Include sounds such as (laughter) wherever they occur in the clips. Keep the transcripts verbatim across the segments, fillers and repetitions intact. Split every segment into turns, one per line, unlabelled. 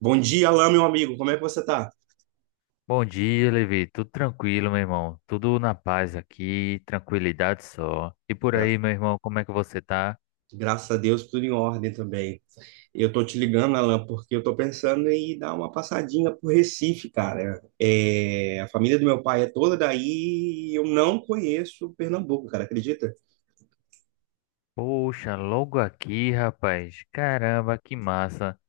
Bom dia, Alain, meu amigo. Como é que você tá?
Bom dia, Levi. Tudo tranquilo, meu irmão? Tudo na paz aqui, tranquilidade só. E por
Gra-
aí, meu irmão, como é que você tá?
Graças a Deus, tudo em ordem também. Eu tô te ligando, Alain, porque eu tô pensando em dar uma passadinha por Recife, cara. É, a família do meu pai é toda daí e eu não conheço Pernambuco, cara, acredita?
Poxa, logo aqui, rapaz. Caramba, que massa.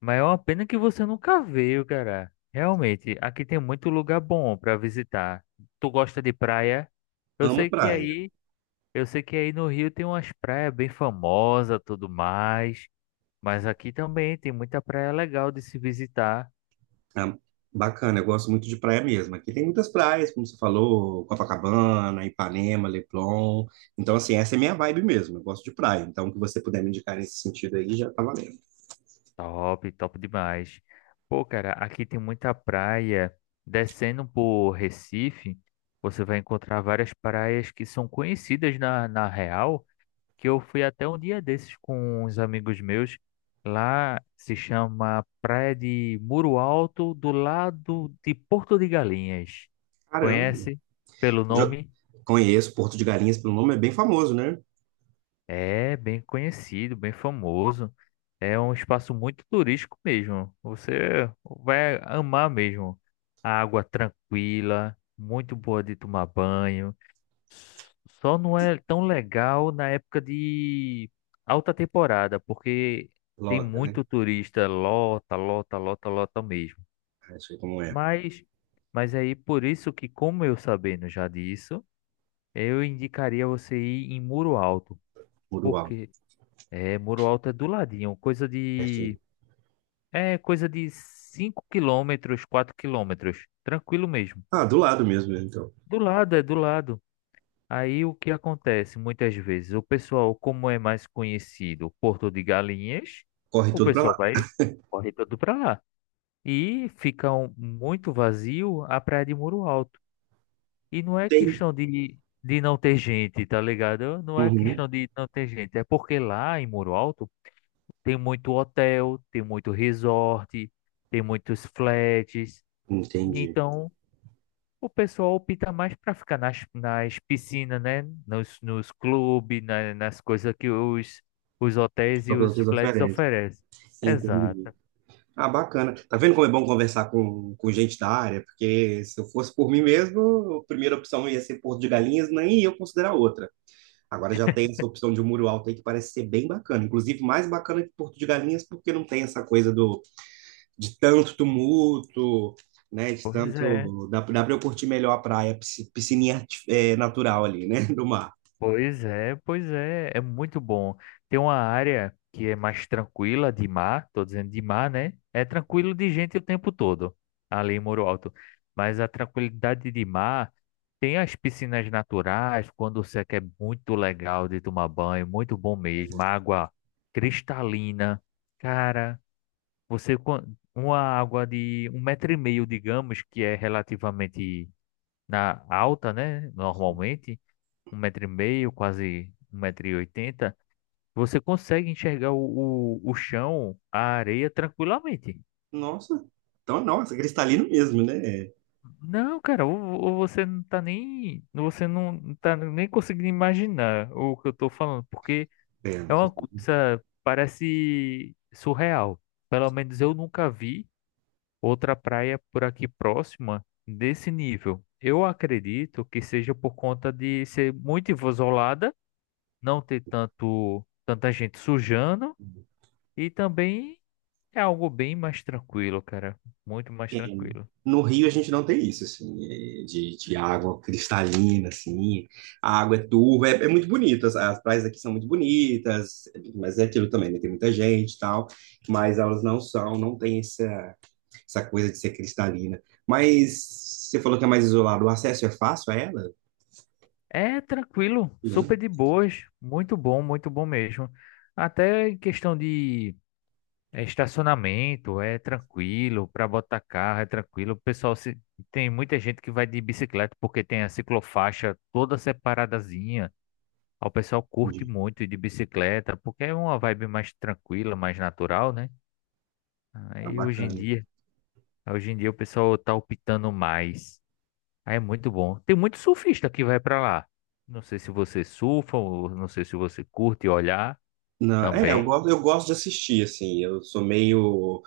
Mas é uma pena que você nunca veio, cara. Realmente, aqui tem muito lugar bom pra visitar. Tu gosta de praia? Eu
Amo
sei que
praia.
aí, eu sei que aí no Rio tem umas praias bem famosas, tudo mais, mas aqui também tem muita praia legal de se visitar.
Ah, Bacana, eu gosto muito de praia mesmo. Aqui tem muitas praias, como você falou, Copacabana, Ipanema, Leblon. Então, assim, essa é minha vibe mesmo. Eu gosto de praia. Então, o que você puder me indicar nesse sentido aí já tá valendo.
Top, top demais. Pô, cara, aqui tem muita praia. Descendo por Recife, você vai encontrar várias praias que são conhecidas na, na real, que eu fui até um dia desses com uns amigos meus. Lá se chama Praia de Muro Alto, do lado de Porto de Galinhas.
Caramba.
Conhece pelo
Já
nome?
conheço Porto de Galinhas pelo nome, é bem famoso, né?
É bem conhecido, bem famoso. É um espaço muito turístico mesmo. Você vai amar mesmo. A água tranquila, muito boa de tomar banho. Só não é tão legal na época de alta temporada, porque tem
Loca, né?
muito turista, lota, lota, lota, lota mesmo.
Ah, eu sei como é.
Mas, mas aí por isso que, como eu sabendo já disso, eu indicaria você ir em Muro Alto.
Muro Alto,
Porque é, Muro Alto é do ladinho, coisa
pertinho.
de. É, coisa de cinco quilômetros, quatro quilômetros. Tranquilo mesmo.
Ah, do lado mesmo, né? Então.
Do lado, é do lado. Aí o que acontece muitas vezes? O pessoal, como é mais conhecido, Porto de Galinhas,
Corre
o
tudo pra
pessoal
lá.
vai, corre todo para lá. E fica um- muito vazio a praia de Muro Alto. E não é
Tem.
questão de, de não ter gente, tá ligado? Não é
Uhum.
questão de não ter gente. É porque lá em Muro Alto. Tem muito hotel, tem muito resort, tem muitos flats.
Entendi.
Então, o pessoal opta mais para ficar nas, nas piscinas, né? Nos, nos clubes, na- nas coisas que os, os hotéis e
Só que
os
outras
flats
oferecem.
oferecem. Exato.
Entendi. Ah, bacana. Tá vendo como é bom conversar com, com gente da área? Porque se eu fosse por mim mesmo, a primeira opção ia ser Porto de Galinhas, nem eu considerar outra. Agora já tem essa opção de um muro alto aí que parece ser bem bacana. Inclusive, mais bacana que Porto de Galinhas, porque não tem essa coisa do de tanto tumulto, né? De
Pois é.
tanto. Dá, dá para eu curtir melhor a praia, pisci- piscininha arti- é, natural ali, né? (laughs) Do mar.
Pois é, pois é, é muito bom. Tem uma área que é mais tranquila de mar, tô dizendo de mar, né? É tranquilo de gente o tempo todo, ali em Muro Alto. Mas a tranquilidade de mar tem as piscinas naturais, quando você quer muito legal de tomar banho, muito bom mesmo. Água cristalina, cara, você quan- uma água de um metro e meio, digamos, que é relativamente na alta, né? Normalmente um metro e meio, quase um metro e oitenta, você consegue enxergar o, o, o chão, a areia tranquilamente.
Nossa, então, nossa, cristalino mesmo, né? É,
Não, cara, ou, ou você não tá nem, você não tá nem conseguindo imaginar o que eu tô falando, porque
é.
é uma coisa, parece surreal. Pelo menos eu nunca vi outra praia por aqui próxima desse nível. Eu acredito que seja por conta de ser muito isolada, não ter tanto tanta gente sujando. E também é algo bem mais tranquilo, cara. Muito mais
É,
tranquilo.
No Rio a gente não tem isso, assim, é, de, de água cristalina, assim, a água é turva, é, é muito bonita as, as praias aqui são muito bonitas, mas é aquilo também, né? Tem muita gente e tal, mas elas não são, não tem essa, essa coisa de ser cristalina. Mas você falou que é mais isolado, o acesso é fácil a ela?
É tranquilo, super
Não,
de boas. Muito bom, muito bom mesmo. Até em questão de eh, estacionamento, é tranquilo. Para botar carro, é tranquilo. O pessoal se... tem muita gente que vai de bicicleta porque tem a ciclofaixa toda separadazinha. O pessoal curte
entendi.
muito ir de bicicleta porque é uma vibe mais tranquila, mais natural, né?
Tá
Aí hoje em
bacana.
dia, hoje em dia o pessoal tá optando mais. Ah, é muito bom. Tem muito surfista que vai pra lá. Não sei se você surfa, ou não sei se você curte olhar
Não, é, eu
também.
gosto, eu gosto de assistir, assim, eu sou meio,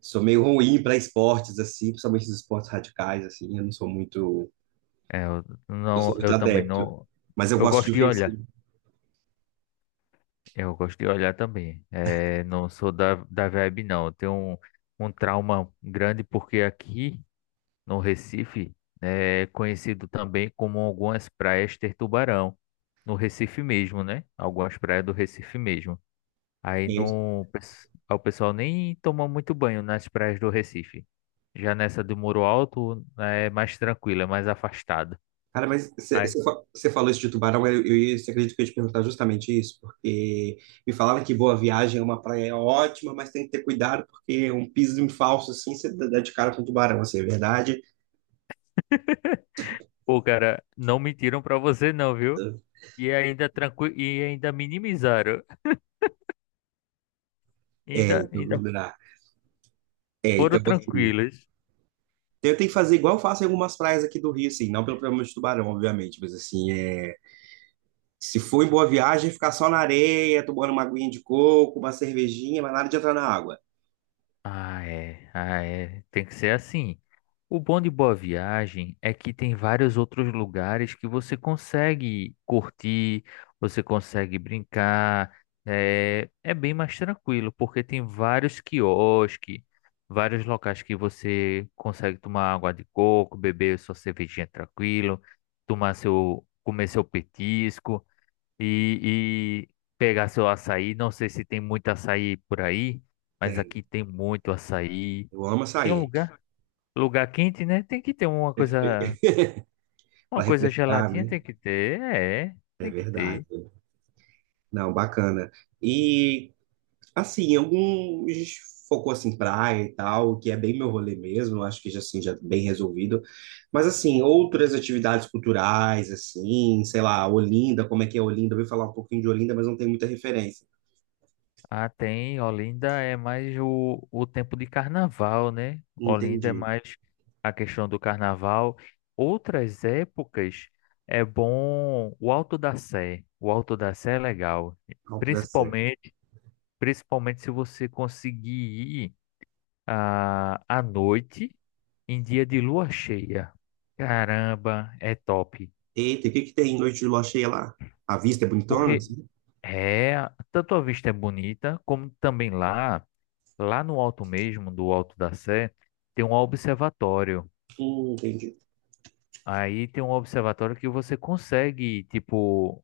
sou meio ruim para esportes, assim, principalmente os esportes radicais, assim, eu não sou muito.
É, eu
Eu
não,
sou muito
eu também
adepto.
não.
Mas eu
Eu
gosto
gosto
de
de
ver isso,
olhar.
né?
Eu gosto de olhar também. É, não sou da, da vibe, não. Eu tenho um, um trauma grande porque aqui no Recife é conhecido também como algumas praias ter tubarão. No Recife mesmo, né? Algumas praias do Recife mesmo. Aí
É isso.
não, pes- o pessoal nem toma muito banho nas praias do Recife. Já nessa do Muro Alto né, é mais tranquila, é mais afastada.
Cara, mas
Aí,
você falou isso de Tubarão, eu, eu, ia- cê acredita que eu ia te perguntar justamente isso, porque me falaram que Boa Viagem é uma praia ótima, mas tem que ter cuidado, porque um piso falso assim, você dá de cara com tubarão, assim, é verdade?
pô, cara, não mentiram pra você não, viu? E ainda tranqui... e ainda minimizaram. (laughs)
É,
Ainda
então, não
ainda
dá. É,
foram
então assim,
tranquilos.
eu tenho que fazer igual eu faço em algumas praias aqui do Rio, assim, não pelo problema de tubarão, obviamente, mas assim, é, se for em Boa Viagem, ficar só na areia, tomando uma aguinha de coco, uma cervejinha, mas nada de entrar na água.
Ah, é. Ah, é. Tem que ser assim. O bom de Boa Viagem é que tem vários outros lugares que você consegue curtir, você consegue brincar. É, é bem mais tranquilo, porque tem vários quiosques, vários locais que você consegue tomar água de coco, beber sua cervejinha tranquilo, tomar seu, comer seu petisco e, e pegar seu açaí. Não sei se tem muito açaí por aí, mas
Né?
aqui tem muito açaí.
Eu amo
Que é um
açaí,
lugar, lugar quente, né? Tem que ter uma coisa, uma
para
coisa
refrescar,
geladinha,
né?
tem que ter, é,
É
tem que ter.
verdade. Não, bacana. E, assim, alguns focou, assim, praia e tal, que é bem meu rolê mesmo, acho que, já, assim, já bem resolvido. Mas, assim, outras atividades culturais, assim, sei lá, Olinda, como é que é Olinda? Eu ouvi falar um pouquinho de Olinda, mas não tem muita referência.
Ah, tem, Olinda é mais o, o tempo de carnaval, né? Olinda é
Entendi.
mais a questão do carnaval. Outras épocas é bom o Alto da Sé. O Alto da Sé é legal.
Alto da Serra.
Principalmente se você conseguir ir ah, à noite em dia de lua cheia. Caramba, é top.
Eita, e o que que tem em noite de lua cheia lá? A vista é bonitona,
Porque
assim?
é, tanto a vista é bonita, como também lá, lá no alto mesmo, do Alto da Sé, tem um observatório.
Hum, entendi.
Aí tem um observatório que você consegue, tipo,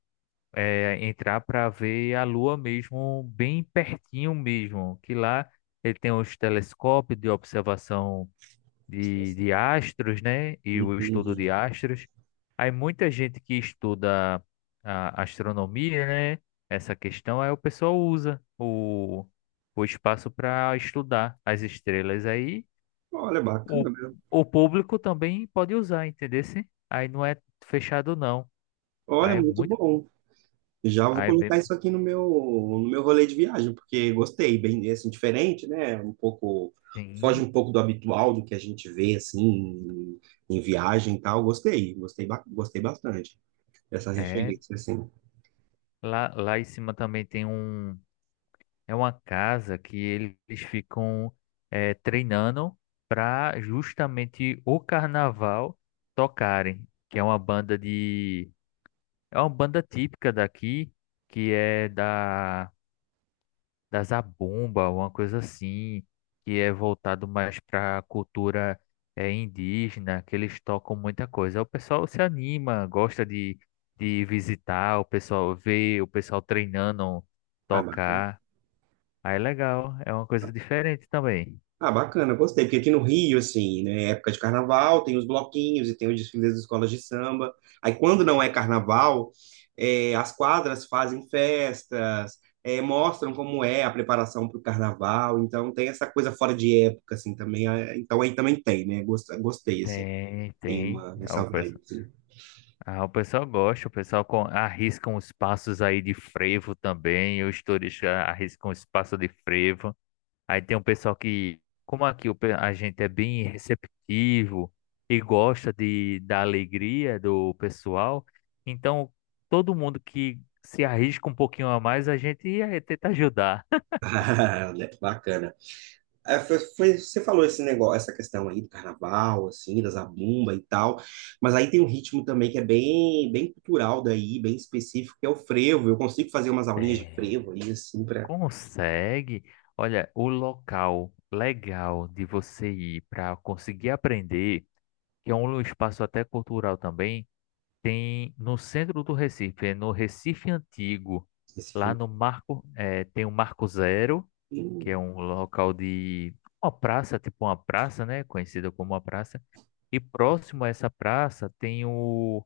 é, entrar para ver a lua mesmo, bem pertinho mesmo. Que lá ele tem os telescópios de observação de, de astros, né? E o estudo de
Entendi.
astros. Aí muita gente que estuda a astronomia, né? Essa questão aí o pessoal usa o, o espaço para estudar as estrelas aí.
Olha,
O,
bacana.
o público também pode usar, entendeu? Aí não é fechado não.
Olha,
Aí é
muito
muito,
bom. Já vou
aí é
colocar
bem,
isso aqui no meu, no meu rolê de viagem, porque gostei, bem assim, diferente, né? Um pouco, foge
sim,
um pouco do habitual, do que a gente vê assim em, em viagem e tal. Gostei, gostei, ba- gostei bastante dessa
é
referência, assim.
lá, lá em cima também tem um. É uma casa que eles ficam eh, treinando para justamente o carnaval tocarem, que é uma banda de é uma banda típica daqui, que é da da Zabumba, uma coisa assim, que é voltado mais para a cultura eh, indígena, que eles tocam muita coisa. O pessoal se anima, gosta de de visitar, o pessoal vê, o pessoal treinando
Ah, bacana.
tocar. Aí é legal, é uma coisa diferente também.
Ah, bacana, gostei. Porque aqui no Rio, assim, né, é época de carnaval, tem os bloquinhos e tem os desfiles das escolas de samba. Aí, quando não é carnaval, eh, as quadras fazem festas, eh, mostram como é a preparação para o carnaval. Então, tem essa coisa fora de época, assim, também. Ah, então, aí também tem, né? Gost- Gostei, assim,
Tem,
tem
tem.
uma,
Ah,
essa
o
vibe,
pessoal,
assim.
ah, o pessoal gosta, o pessoal com, arrisca uns passos aí de frevo também. Os turistas arriscam os passos de frevo. Aí tem um pessoal que, como aqui o pe- a gente é bem receptivo e gosta de, da alegria do pessoal, então todo mundo que se arrisca um pouquinho a mais, a gente eh, tenta ajudar. (laughs)
(laughs) Ah, né, bacana. É, foi, foi- você falou esse negócio, essa questão aí do carnaval, assim, da zabumba e tal, mas aí tem um ritmo também que é bem, bem cultural daí, bem específico, que é o frevo. Eu consigo fazer umas aulinhas de
Tem.
frevo aí, assim, para
Consegue? Olha, o local legal de você ir para conseguir aprender, que é um espaço até cultural também, tem no centro do Recife, é no Recife Antigo.
esse
Lá
frevo.
no Marco, eh, tem o Marco Zero, que
Hum.
é um local de uma praça, tipo uma praça, né? Conhecida como uma praça. E próximo a essa praça tem o,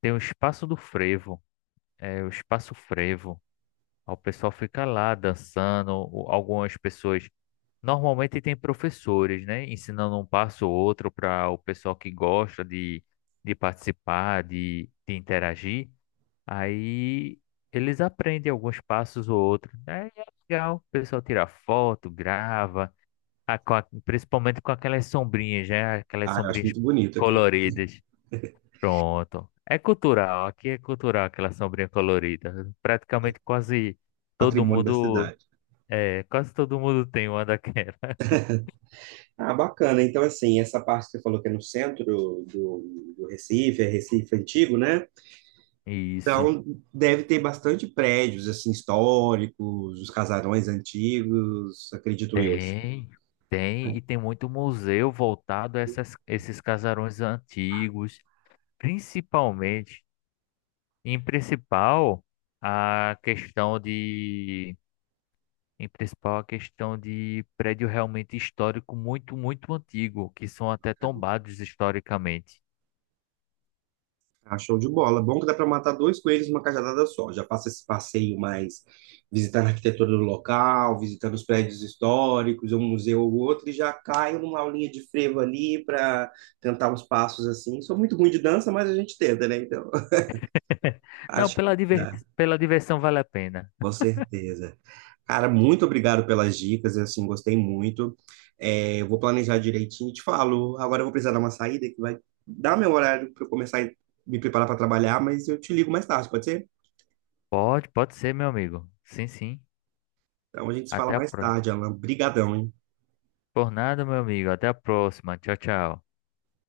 tem o Espaço do Frevo, é o Espaço Frevo. O pessoal fica lá dançando, o- algumas pessoas. Normalmente tem professores, né, ensinando um passo ou outro para o pessoal que gosta de, de participar, de, de interagir. Aí eles aprendem alguns passos ou outros. Aí é legal, o pessoal tira foto, grava, a- com a- principalmente com aquelas sombrinhas, né, aquelas
Ah, eu acho
sombrinhas
muito bonito aquele
coloridas. Pronto. É cultural, aqui é cultural aquela sombrinha colorida. Praticamente quase todo
patrimônio da
mundo,
cidade.
é, quase todo mundo tem uma daquela.
Ah, bacana. Então, assim, essa parte que você falou que é no centro do, do Recife, é Recife antigo, né?
(laughs) Isso.
Então, deve ter bastante prédios, assim, históricos, os casarões antigos, acredito eu, assim.
Tem, tem, e tem muito museu voltado a essas, esses casarões antigos, principalmente, em principal, a questão de, em principal, a questão de prédio realmente histórico muito, muito antigo, que são até tombados historicamente.
Ah, show de bola. Bom que dá para matar dois coelhos numa cajadada só. Já passa esse passeio mais visitando a arquitetura do local, visitando os prédios históricos, um museu ou outro, e já cai numa aulinha de frevo ali para tentar uns passos assim. Sou muito ruim de dança, mas a gente tenta, né? Então,
(laughs)
(laughs)
Não,
acho
pela,
que
diver,
dá,
pela diversão vale a pena.
com certeza. Cara, muito obrigado pelas dicas, eu, assim, gostei muito. É, eu vou planejar direitinho e te falo. Agora eu vou precisar dar uma saída que vai dar meu horário para eu começar a me preparar para trabalhar, mas eu te ligo mais tarde, pode ser?
Pode, pode ser, meu amigo. Sim, sim.
Então a gente se fala
Até a
mais
próxima.
tarde, Alan. Brigadão, hein?
Por nada, meu amigo. Até a próxima. Tchau, tchau.